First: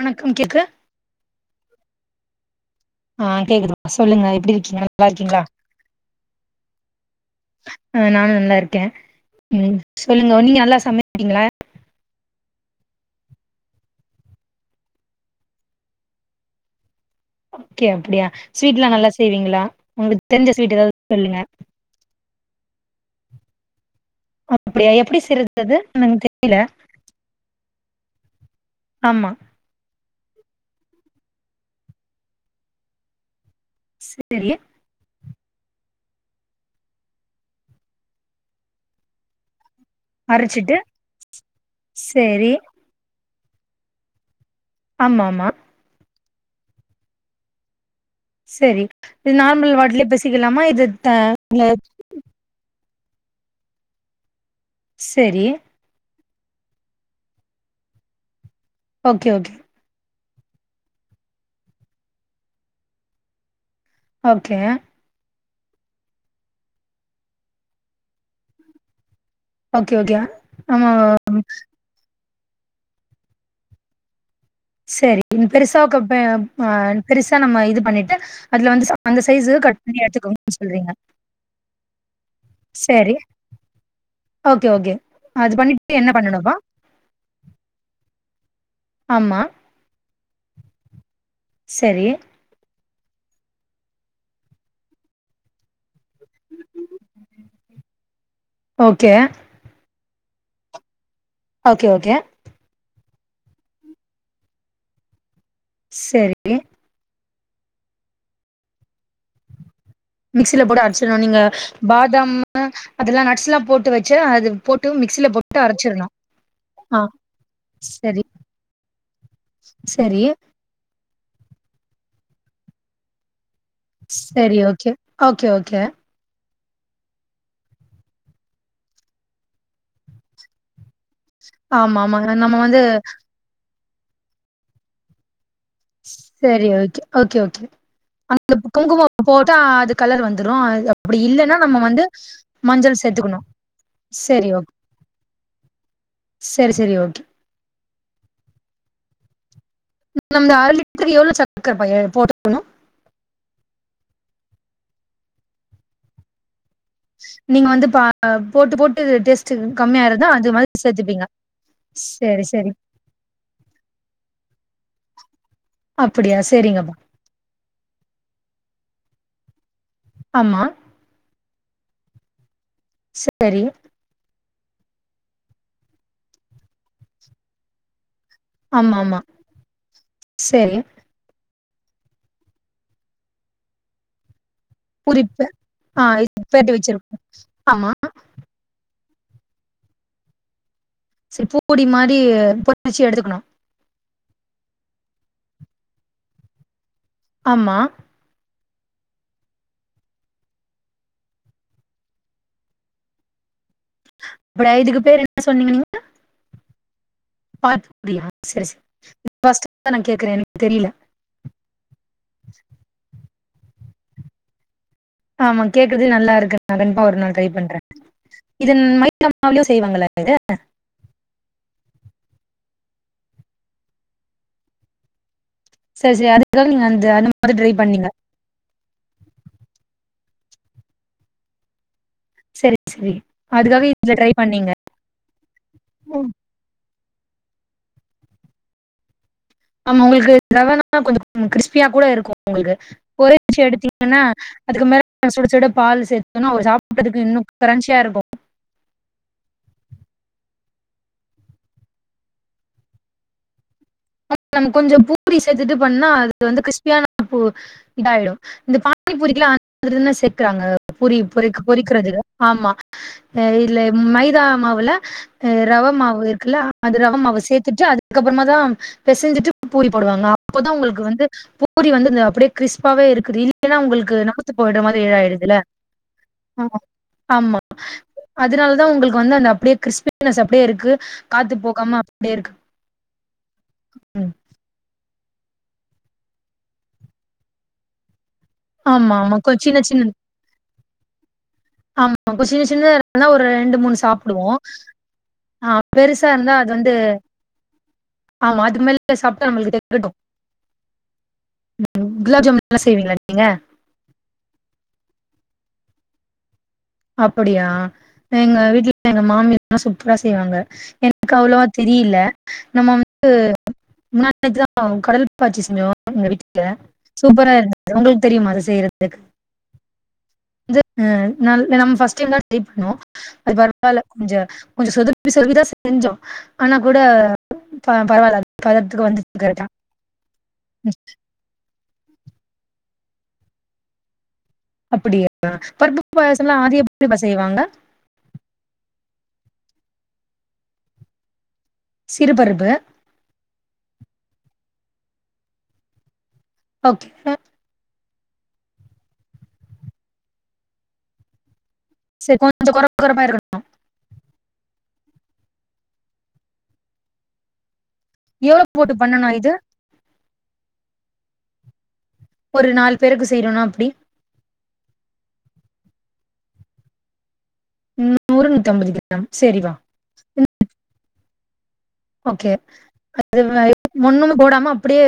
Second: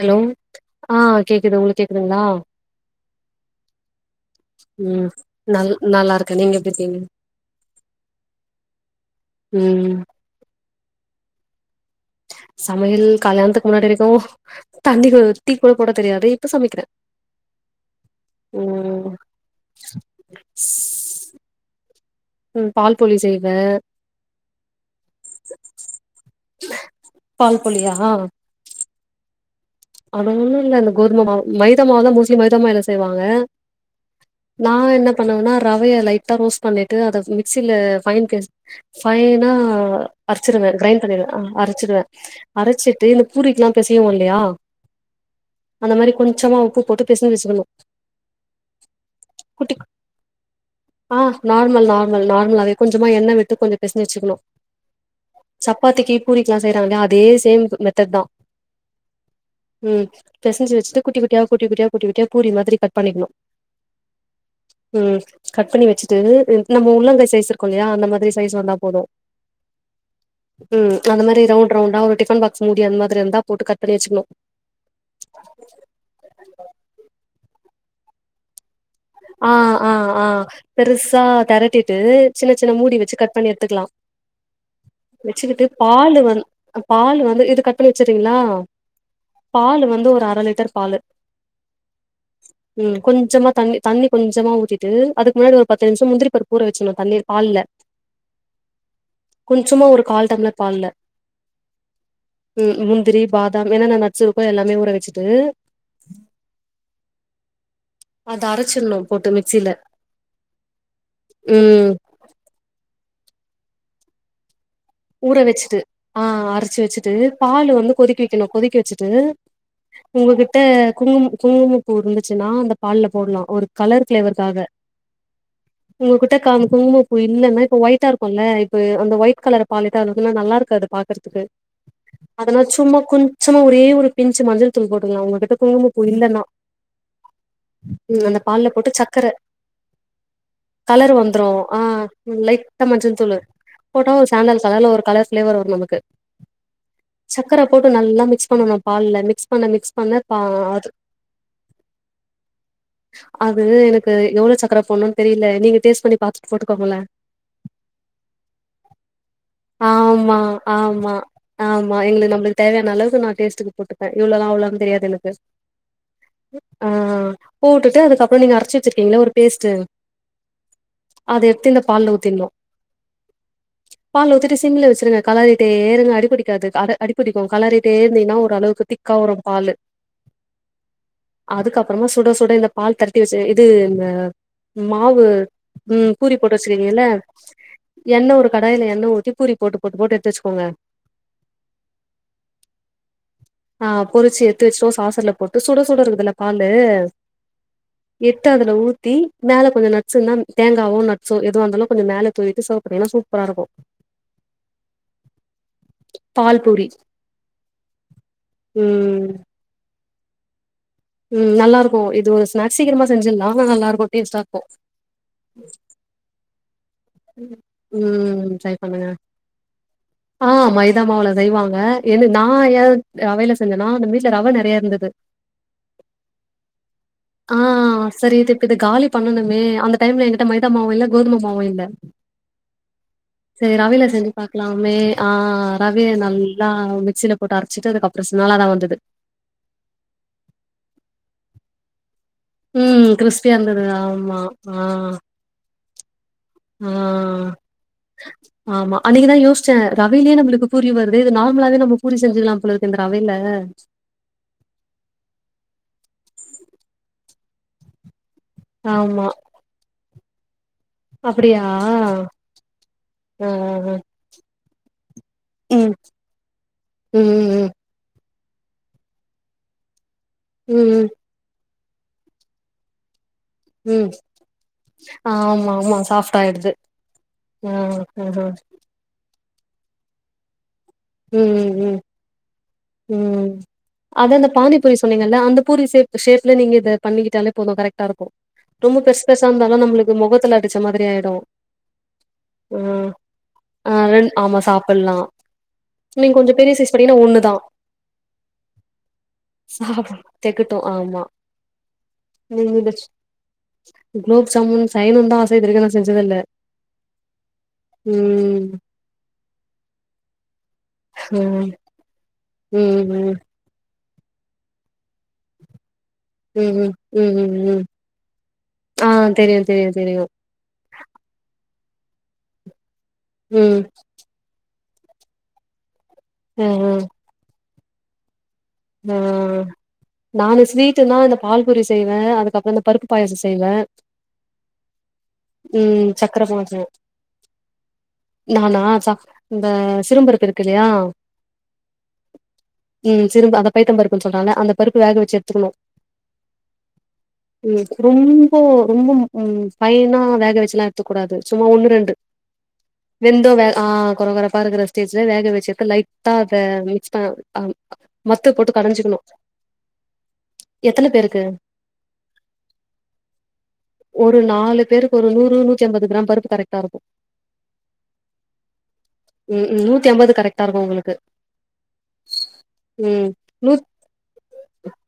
Hello வணக்கம் கேக்கு ஆ கேக்குது உங்குளுக்கு கேக்குதுங்களா ஆ கேக்குதுமா சொல்லுங்க எப்புடி இருக்கீங்க நல்லா ம் இருக்கீங்களா நல் நல்லா இருக்கே நீங்க எப்டி இருக்கீங்க ஆ நானு நல்லா இருக்கே ம் சொல்லுங்க நீங்க நல்லா சமைப்பீங்களா சமையல் கல்யாணத்துக்கு முன்னாடி வரைக்கோ தண்ணி கூ டீ கூட போட தெரியாது இப்ப சமைக்கிறே ஓகே அப்புடியா ஸ்வீட்லா ம் நல்லா செய்வீங்களா உங்குளுக்கு தெரிஞ்ச ஸ்வீட் எதாவது சொல்லுங்க ம் பால்பொழி செய்வே அப்படியா எப்படி செய்றது அது எனக்கு தெரியல பால் பொழியா ஆமா அது ஒண்ணு இல்ல இந்த கோதுமாவு மைத மாவுதா மோஸ்ட்லி மைதாமாவுல செய்வாங்க சேரி நா என்ன பண்ணுவேனா ரவைய லைட்டா ரோஸ்ட் பண்ணிட்டு அத மிக்சில்ல ஃபைன் பேஸ் ஃபைனா அரைச்சிடுவே அரச்சிட்டு க்ரைண்ட் பண்ணிடுவே ஆ அரைச்சிடுவே செரி அரைச்சிட்டு இந்த பூரிக்குலா பெசைவோ இல்லையா ஆமா ஆமா அந்த மாரி கொஞ்சமா உப்பு போட்டு பெசஞ்சு வச்சுக்கணு சரி இது நார்மல் குட்டி வார்ட்ல பேசிக்கலாமா இது தா [inaudible] ஆமா நார்மலாவே கொஞ்சமா எண்ண விட்டு கொஞ்ச பெசஞ்சு வச்சிக்கணு சரி சப்பாத்திக்கு பூரிக்கெலா செய்றோலயா அதே சேம் மெத்தட் தா ஓகே ஓகே ம் பெசஞ்சு வச்சுட்டு குட்டி குட்டியா குட்டி குட்டியா குட்டி குட்டியா பூரி மாதிரி கட் பண்ணிக்கணு ஓகே ம் கட் பண்ணி வச்சுட்டு நம்ம உள்ளங்கை சைஸ் இருக்கு இல்லையா அந்த மாதிரி சைஸ் வந்தா போது ஓகே ஓகே ம் ஆமா அந்த மாரி ரவுண்ட் ரவுண்டா ஒரு டிஃபன் பாக்ஸ் மூடி அந்த மாதிரி இருந்தா போட்டு கட் பண்ணி வச்சுக்கணு சரி பெருசா க பெ ஆ பெருசா நம்ம இது பண்ணிட்டு அதுல வந்து சா ஆ ஆ ஆ பெருசா தெரட்டிட்டு சின்ன சின்ன மூடி சரி வச்சு கட் பண்ணி எடுத்துக்கலா ஓகே ஓகே அது பண்ணிட்டு என்ன பண்ணனும்ப்பா பால்லு வந்து இது கட் பண்ணி வச்சிறீங்களா ஆமா பால்லு வந்து ஒரு அர லிட்டர் பால்லு சரி ம் கொஞ்சமா தண்ணி தண்ணி கொஞ்சமா ஊத்திட்டு அதுக்கு முன்னாடி ஒரு பத்து நிமிஷம் முந்திரி பருப்பு ஊற வச்சுணு தண்ணிர் பால்ல ஓகே கொஞ்சமா ஒரு கால் டம்ளர் பால்ல ஓகே ஓகே ம் முந்திரி பாதாம் என்னன்ன நட்ஸ் இருக்கோ எல்லாமே ஊற வச்சுட்டு சரி அது அரைச்சிணு போட்டு மிக்சியில மிக்சில போட்டு அரைச்சிறனு நீங்க பாதாம் அதெல்லா நட்ஸ்ல்லா போட்டு வச்சா அது போட்டு மிக்சி ஊற வச்சுட்டு ஆ அரைச்சு வச்சுட்டு பால் வந்து கொதிக்க சரி வைக்கணு கொதிக்க வச்சுட்டு சரி உங்ககிட்ட குங்கும குங்கும பூ இருந்துச்சுன்னா அந்த பால்ல போடலா ஒரு கலர் சரி ப்ளேவர்காக ஓகே ஓகே ஓகே உங்க கிட்ட காமிக்கு குங்குமப்பூ இல்லன்ன இப்ப ஒயிட்டா இருக்கும்ல்ல இப்ப அந்த ஒயிட் கலர் பாலிட்டால் அளவுக்கு நல்லாருக்காது பாக் [unintelligible] ஆமா ஆமா நம்ம அதனா வந்து சும்மா குஞ்சமா ஒரே ஒரு பிஞ்சு மஞ்சள் தூள் போட்டுகலா உங்ககிட்ட குங்குமப்பூ இல்லன்னா சரி ஓகே ஓகே ஓகே ம் அந்த பால்ல போட்டு சக்கர கும்குமம் போட்டா அது கலர் வந்துரு அது கலர் அப்டி வந்துரு இல்லன்னா ஆ நம்ம வந்து லைட்டா மஞ்சள் தூளு சேத்துக்கணு போட்டா ஒரு செரி சாண்டல் ஓகே கலர்ல ஒரு கலர் ப்ளேவர் வரு நமக்கு செரி செரி ஓகே சக் சக்கர போட்டு நல்லா மிக்ஸ் பண்ணணு பால்ல, மிக்ஸ் பண்ண மிக்ஸ் பண்ண பா நம்து அர அது லிட்டருக்கு எவ்ளோ சர்க்கர பா எ போட்டுக்கணு. அது எனக்கு எவ்ளோ சக்கர போட்ணுன்னு தெரில, நீங்க டேஸ்ட் பண்ணி பாத்துட்டு போட்டுக்கோங்களே. நீங்க வந்து பா போட்டு போட்டு டேஸ்ட் கம்மியா இருந்தா ஆமா, அது மாதிரி ஆமா, சேத்துப்பீங்க ஆமா எங்களுக்கு செரி நம்மளுக்கு செரி தேவையான அளவுக்கு நா டேஸ்ட்க்கு போட்டுபே இவ்ளோதா, அவ்ளோனு தெரியாது எனக்கு அப்டியா ஆ சேரிங்கமா போட்டுட்டு அதுக்கப்றோ நீங்க அரைச்சு வச்சிருக்கீங்களே ஒரு பேஸ்டு ஆமா அத எடுத்து இந்த பால்ல ஊத்திர்ன்னு சரி பால் ஊத்திட்டு சிம்ல வச்சிருங்க. கலரிட்டே இருங்க அடிபுடிக்காது, அட அடிபுடிக்கும் கலரிட்டே இருந்தீங்னா ஒரு ஒருஅளவுக்கு ஆமா திக்கா ஆமா வரு பாலு செரி அதுக்கப்பறமா சுட சுட இந்த பால் தரட்டி வச்சு இது மாவு பூரிப்பு ஆ ம் பூரி போட்டு பெரட்டி வச்சுருக்கீங்கல்ல வச்சிருக்கோ ஆமா எண்ண ஒரு கடாய்ல எண்ண ஊத்தி பூரி போட்டு போட்டு போட்டு எடுத்து வச்சுக்கோங்க. சேரி பூரி மாரி பொரிச்சு எடுத்துக்கணு. ஆ பொரிச்சு எடுத்து வச்சு ஒரு சாசர்ல போட்டு சுட சுட இருக்குதுல்ல பாலு ஆமா எடுத்து அதுல ஊத்தி மேல கொஞ்சோ நட்ஸ் இருந்தா, தேங்காவோ நட்ஸோ எதுவா இருந்தாலு கொஞ்சோ மேல தூவிட்டு சர்வ் பண்ணிங்கனா சூப் பரா இருக்கு. அப்டியா இதுக்கு பேர் என்ன சொன்னீங்க நீங்க பால்பூரி பாத் பூரியா சேரி சேரி ஃபஸ்ட் இப்பதா நா கேக்குறே. எனக்கு தெரியில ம் நல்லா இருக்கு. இது ஒரு ஸ்நாக்ஸ் சீக்கிரமா செஞ்சிட்லா ஆனா நல்லா இருக்கு, டேஸ்ட்டா இருக்கு. ஆமா கேக்குறதே நல்லா இருக்கு நா கண்டிப்பா ஒரு நாள் ட்ரை பண்றே. ம் ட்ரை இத பண்ணுங்க மைதா மாவுலயு செய்வாங்களா இத. ஆ மைதா மாவுல செய்வாங்க. என்ன நா ஏ ரவையில செஞ்சன்னா அந்த வீட்ல ரவை நெறையா இருந்தது. சரி சரி அதுக்காக நீங்க அந்த அந்த மாதிரி ஆ, ட்ரை பண்ணீங்க சரி இது இப்ப இது காலி பண்ணனுமே அந்த டைம்ல எங்கிட்ட மைதா மாவும் இல்ல, கோதும மாவும் இல்ல. செரி செரி சேரி ரவைல செஞ்சு பாக்கலாமே ஆ, ரவைய ம். நல்லா மிக்சில போட்டு அரைச்சிட்டு, அதுக்கப்றோ செஞ்ச நல்லாதா வந்துது. ஆமா உங்களுக்கு ரவைனா கொஞ்சோ கிறிஸ்பியா கூட இருக்கு உங்களுக்கு ம் கிறிஸ்பியா பொரிச்சு இருந்தது. எடுத்தீங்கன்னா ஆமா. ஆ, அதுக்கு மேல சுட சுட பால் சேத்தோம்னா ஒரு ஆ, சாப்ட்டதுக்கு இன்னு கிரென்சியா இருக்கு. ஆமா அன்னைக்குதா யோசிச்சே ரவையிலே நம்மளுக்கு பூரி வருதே, இது நார்மலாவே நம்ம பூரி செஞ்சுர்லா போல இருக்கு இந்த ரவைல நம்ம கொஞ்சோ பூரி சேத்துட்டு பண்ணா அது வந்து கிறிஸ்பியானா பூ இது ஆயிடு. இந்த ஆமா. பானிப்பூரிக்குலா அது மாதிரிதான சேக்குறாங்க. பூரி பொரிக் அப்படியா? பொரிக்கறது ஆமா அ ஆ, ஆ, இல்ல ஆ. மைதா மாவுல அ ரவ ம், மாவு இருக்குல்ல அது ரவ ம், மாவு ம், சேத்துட்டு அது க்கப்பறமாதா பெசஞ்சிட்டு பூரி போடுவாங்க அப்போதா ம், ம், உங்களுக்கு ம். வந்து பூரி வந்து அந்த அப்டியே கிறிஸ்பாவே இருக்குது இல் ஏன்னா ம். உங்களுக்கு நமத்து போயிடற மாதிரி ஆயிடுதுல ஆமா ஆமா சாஃப்ட் ஆயிடுது ஆமா ஆமா, ஆ ஆஹா அதனாலதா உங்களுக்கு வந்து அந்த அப்டியே கிறிஸ்பினஸ் அப்டியே இருக்கு காத்து ம் ம் போகாம அப்டியே இருக்கு ம் ம் அதா அந்த பானிப்பூரி சொன்னீங்கல அந்த பூரி ஷேப் ஷேப்ல நீங்க இத பண்ணிக்கிட்டாலே போது கரெக்டா இருக்கு ரொம்ப ஆமா பெருசு ஆமா பெருசா கொ சின்ன இருந்தாலு சின்ன நம்மளுக்கு முகத்துல அடிச்ச மாதிரி ஆயிடு ஆமா இப்போ சின்ன சின்னதா ம் இருந்தா ஒரு ரெண்டு ஆ மூணு ரெண் சாப்பிடுவோ ஆமா சாப்பல்லா ஆ பெருசா இருந்தா அது வந்து ஒண்ணு தா ஆமா அது மேல சாப்பிட்டா நம்மளுக்கு சாப் தெட்டிடு தெகட்டு ஆ ம் குலாப் ஜாமுன் எல்லா செய்வீங்களா நீங்க குலோப் ஜாமூன் செய்யணுன்னு தா ஆச இது வரைக்கு நா செஞ்சது இல்ல அப்டியா எங்க வீட்டுல எங்க மாமில்லா சூப்பரா செய்வாங்க எனக்கு அவ்வளவா ம் தெ ரியில்ல நம்ம ம் ம் வந்து ம் முன்னாநேத்து தா கடல் பாச்சி செஞ்சோ எங்க வீட்டுல ம் ம் சூப்பரா ம் ம் இருந்தது உங்களுக்கு தெரியுமா அது ஆ செய்யறதுக்கு தெரியு தெரியு தெரியு ந்து அ நல் நம்ம ஃப்ஸ்டே வந்து ட்ரைப் பண்ணோ அது ம் பரவாயில்ல கொஞ்ச கொஞ்ச சொதப் [unintelligible] செஞ்சோம் ஆ ஆனா ஆ கூட ப பரவாயில்ல ஆ நானு ம் ஸ்வீட்டுன்னா இந்த பால்பூரி செய்வே அதுக்கப்புற இந்த பருப்பு பாயசம் செய்வே அப்டியா பருப்பு ம் சக்கர பாயசம்ல்லா அ பாயாசோ [unintelligible] செய்வாங்க நானா ச இந்த சிறும் பருப்பு இருக்கு இல்லையா சிறுபருப்பு ம் சிரும் அந்த பைத்தம் பருப்புன்னு சொல்றாங்க அந்த பருப்பு வேக வச்சு எடுத்துக்கணு ஓகே ம் ரொம்போ ரொம்ப பைனா வேக வச்சுல்லா எடுத்துக்க கூடாது சும்மா ஒன்னு ரெண் டு சரி கொஞ்ச கொர கொரப்பா இருக்கணு வெந்தோ வேக ஆ கொரகொரப் பா இருகுற ஸ்டேஜ்ல வேக வச்சி எடுத்து லைட்டா அத மிக்ஸ் ப அ த்து எவ்ளோ போட்டு கடைஞ்சிக்கணு பண்ணனு இது எத்தனை பேருக்கு ஒரு நாலு பேருக்கு செய்யறனா அப்டி ஒரு நாலு பேருக்கு ஒரு நூறு நூத்தம்பது கிராம் பருப்பு கரெக்டா இருக்கு நூறு நூத்தி ஐம்பது கிராம் சரிவா நுத்தி ஐம்பது கரெக்டா இருக்கு உங்களுக்கு ஓகே ம் அது நூத் ஒண்ணுமே போடாம அப்டியே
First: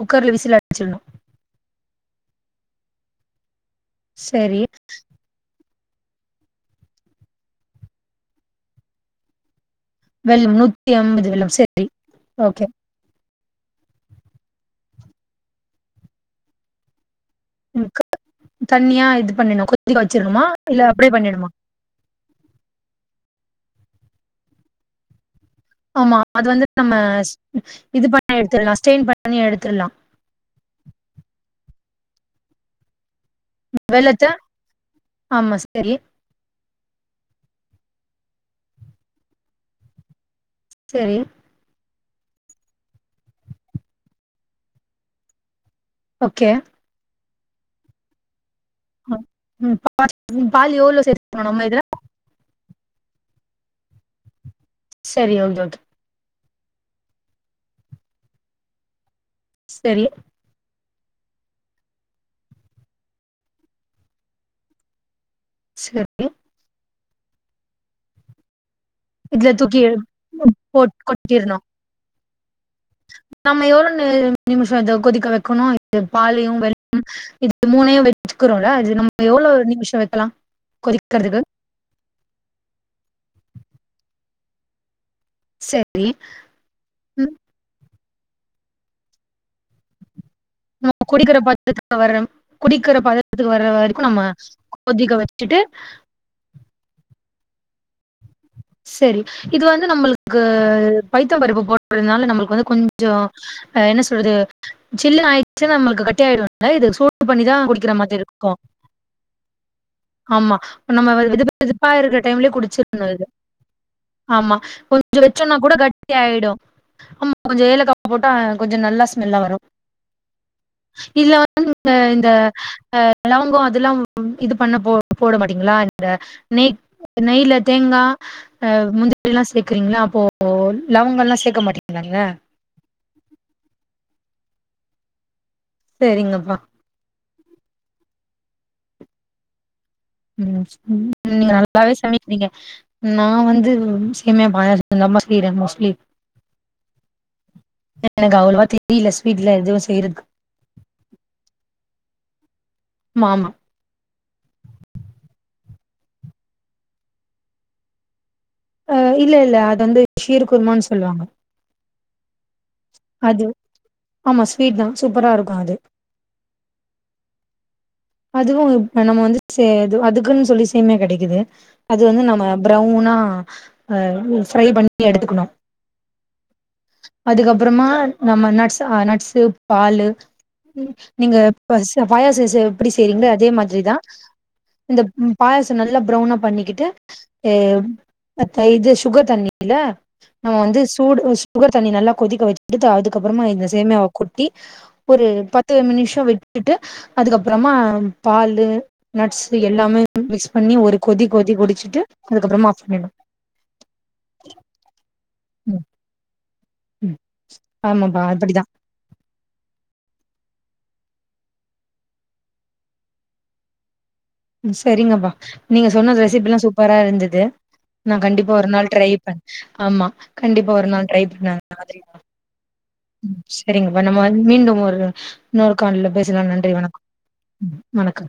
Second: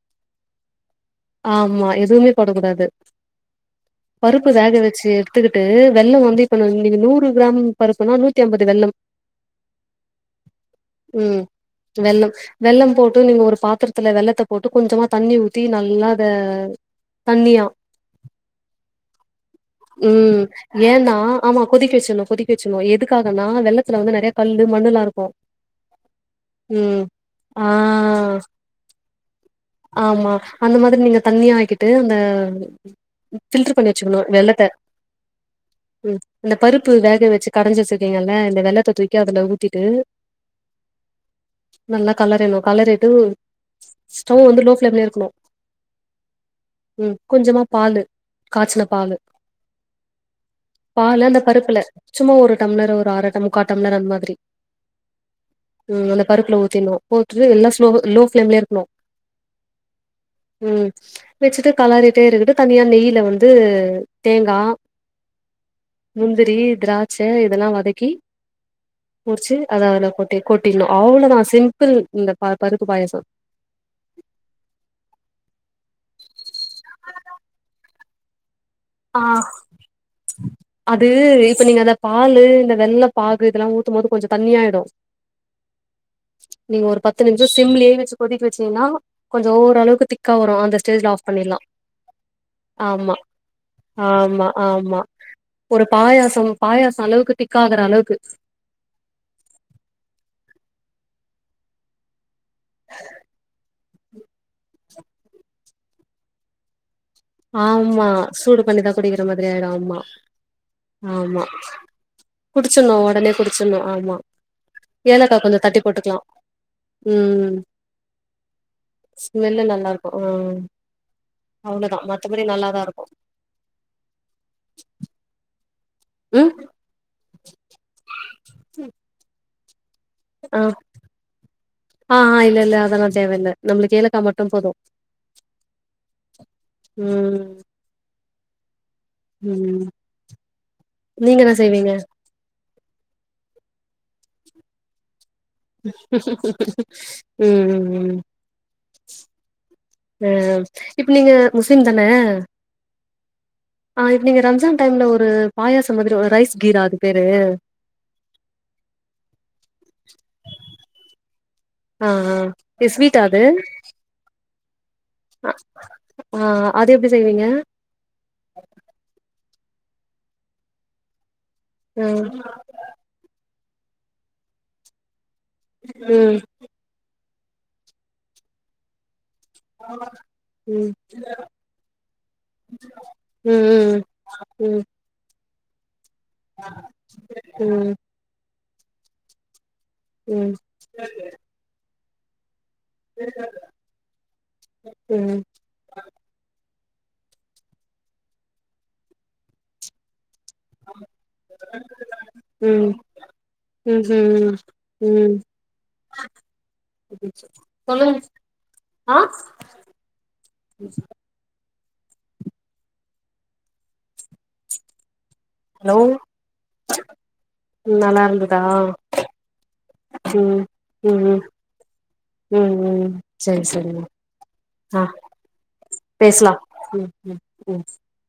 குக்கர்ல விசில அடிச்சிடணு ஆமா எதுவுமே போடக்க கூடாது பருப்பு சரி வேக வச்சு எ த்துக்கிட்டு வெல்லம் வந்து இப்ப நீ நூறு கிராம் பருப்புனா நூத்தி அம்பது வெல்லம் வெல்லம் நூத்தி ஐம்பது ம் வெல்லம் சரி வெல்லம் ஓகே வெல்லம் போட்டு நீங்க ஒரு பாத்திர த்துல வெல்லத்த போட்டு கொஞ்சமா தண்ணி ஊத்தி நல்லா அத தண்ணியா க தண்ணியா இது பண்ணணு ம் ஏன்னா ஆமா கொதிக்க செச்சரணு கொதிக்க வச்சுரணு எதுக்காகன்னா வெல்லத்துல வந்து நெறைய கல்லு மண்ணு எல்லா இருக்கு ஆமா அது வந்து நம்ம ம் ஆ இது பண்ணி எடுத்துரலா ஸ்டெயின் பண்ணி எடுத்துரலா ஆமா அந்த மாதிரி நீங்க தண்ணியா ஆக்கிட்டு அந்த பில்டர் பண்ணி வச்சுக்கணு வெல்லத்த ஆமா சரி ம் இந்த பருப்பு வேக வச்சு கடைஞ்சி வச்சிருக்கீங்கள இந்த வெல்லத்த தூக்கி அதுல ஊத்திட்டு சரி நல்ல கெளரிணு கெளரிட்டு ஸ்டவ் வந்து லோ ஃப்ளேல இருக்கணு ஓகே ம் கொஞ்சமா பாலு காச்சன பாலு எவ்வளவு பால் அந்த சேர்த்துக்கணும் நம்ம பருப்புல இதுல சும்மா ஒரு டம்ளர் ஒரு அர முக்கா டம்ளர் அந்த மாதிரி சரி ஓன் சொல்ட்டு ம் அந்த பருப்புல ஊத்திட்ணு போட்டு எல்ல ஸ்லோ லோ ஃப்ளேம்லயே இருக்ணு செல்லு ம் வச்சுட்டு களறிட்டே இருக்கட்டு தனியா நெய்யில வந்து தேங்கா [inaudible] முந்திரி திராட்ச இதெல்லா வதக்கி இதுல முடிச்சு அத தூக்கி அதல கொட்டி கொட்டிட்ணு போட் அவ்ளோதா கொட்டிடணும் சிம்பிள் இந்த ப பருப்பு பாயாச நம்ம எவ்ளோ நேர நிமிஷ அத கொதிக்க வக்கணு இது பாலையு வெல்லமு இது மூனயு வச்சுக்கிறோம்ல இது ஆ நம்ம எவ்ளோ நிமிஷ வைக்கலா அது கொதிக்கிறதுக்கு இப்ப நீங்க அந்த பாலு இந்த வெல்ல பாகு இதெல்லா ஊத்து போது கொஞ்சோ தண்ணி ஆய்டு செரி நீங்க ஒரு பத்து நிமிஷ சிம்லயே வச்சு கொதிக்க வச்சீங்கன்னா கொஞ்சோ ஓரளவுக்கு திக்கா வரு அந்த நம்ம ஸ்டேஜ்ல ஆஃப் குடிக்கிற பண்ணிட்லா பதத்துக்கு வர்ற குடிக்கிற ஆமா பதத்துக்கு வர்ற வரைக்கு நம்ம ஆமா ஆமா கொதிக்க வச்சுட்டு ஒரு பாயாசம் பாயாச அளவுக்கு திக்காகற அளவுக்கு செரி இது வந்து நம்மளுக்கு பைத்தம் பருப்பு போடுறதுனால நம்மளுக்கு வந்து கொஞ்சோ என்ன சொல்றது ஜில்லுனு ஆய்ச்சுனா நம்மளுக்கு கட்டி ஆய்டு அத இது சூடு பண்ணிதா குடிக்கிற ஆமா மாதிரி இருக்கு சூடு பண்ணிதான் குடிக்கிற மாதிரி ஆயிடும் ஆமா ஆமா நம்ம ஆமா வெது வெதுப்பா இருக்கிற டைம்லயே குடிச்சிடணு குடிச்சிருனு இத உடனே குடிச்சிடணு ஆமா கொஞ்சோ ஏலக்கா வச்சோனா கூட தட்டி கட்டி போட்டுக்கலா ஆய்டு ஆமா ம் கொஞ்சோ ஏலக்கா போட்டா கொஞ்சோ நல்லா ஸ்மெல்லா வரு ஸ்மெல்லு நல்லா இருக்கு ஆ இல்ல வந்து இந்த அவ்ளோதா இந்த மத்தபடி நல்லாதா இருக்கு அ லவங்க அதெல்லா இது பண்ண போ போட மாட்டீங்களா இந்த ம் நெ நெய்ல தேங்கா அ முந்திரிலா சேக்குறீங்கள அப்போ ம் லவங்கல்லா சேக்க மாட்டீங்களா ஆ நீங்க ஹ இல்லல்ல அதலா தேவையில்ல நம்மளுக்கு ஏலக்கா மட்டு போது சரிங்கப்பா ம் ம் ம் நீங்க என்ன செய்வீங்க நல்லாவே சமை நீங்க நா வந்து சேமியா பாயாசதாம்மா செய்ற மோஸ்ட் ம் ம் இது அவ்ளோவா தி வீட்ல ஸ்வீட்லா எதுவு செய்றது ஆ இப்ப நீங்க முஸ்லிம் தான ஆமா ஆமா ஆ இப்ப நீங்க ரம்ஜான் டைம்ல ஒரு பாயாச மாதிரி ஒரு ரைஸ் கீரா அது பேரு அ இல்ல இல்ல அது வந்து ஷீர் குருமான் சொல்லுவாங்க ஆ ஆ பெஸ்வீட்டாது அது ஆமா ஸ்வீட் தா சூப்பரா இருக்கு அது ஆ அதெப்டி செய்வீங்க அதுவு நம்ம வந்து அதுக்குன் சொல்லி சேமியா கெடைக்குது அது வந்து ம் நம்ம பிரவுனா அ ஃப்ரை பண்ணி எடுத்துக்கணு ம் அதுக்கப்பறமா நம்ம நட்ஸ் ஆ நட்ஸ் இது பாலு ம் நீங்க பஸ்ச பாயச செய் எப்டி செய்றீங்ளோ அதே ம் மாதிரி தா ம் ம் இந்த ம் பாயச நல்லா ப்ரௌனா பண்ணிக்கிட்டு எ ம் மத்த இது சுகர் தண்ணியில ம் நம்ம வந்து சூடு ம் சுகர் தண்ணி நல்லா கொதிக்க வச் அடுத்து அதுக்கப்பறமா இந்த சேமியாவ கொட்டி ஒரு பத்து நிமிஷ விட்டுட்டு அதுகப் அப்றமா பாலு நட்ஸு எல்லாமே மிஸ் பண்ணி ஒரு கொதி கொதி குடிச்சிட்டு அதுக்கப்பறமா ஆஃப் ம் பண்ணிற்னு ம் ஹிம் ம் ம் சொல்லுங்க ஆமாப்பா அப்படிதா ஆ ம் செரிங்கப்பா நீங்க ஹலோ சொன்ன ரெசிபிலா சூப்பரா இருந்தது நா நல்லா கண்டிப்பா இருந்ததா ஒரு நாள் ட்ரை பண் ஆமா ம் கண்டிப்பா ஒரு நாள் ம் ட்ரை ம் பண்றே அந்த மாதிரி ம் ம் ம் சரி செரிங்கப்பா சரிங்க நம்ம வந்து மீண்டும் ஒரு ஆ இன்னொரு கால்ல பேசலா நன்றி வணக்க ம் வணக்க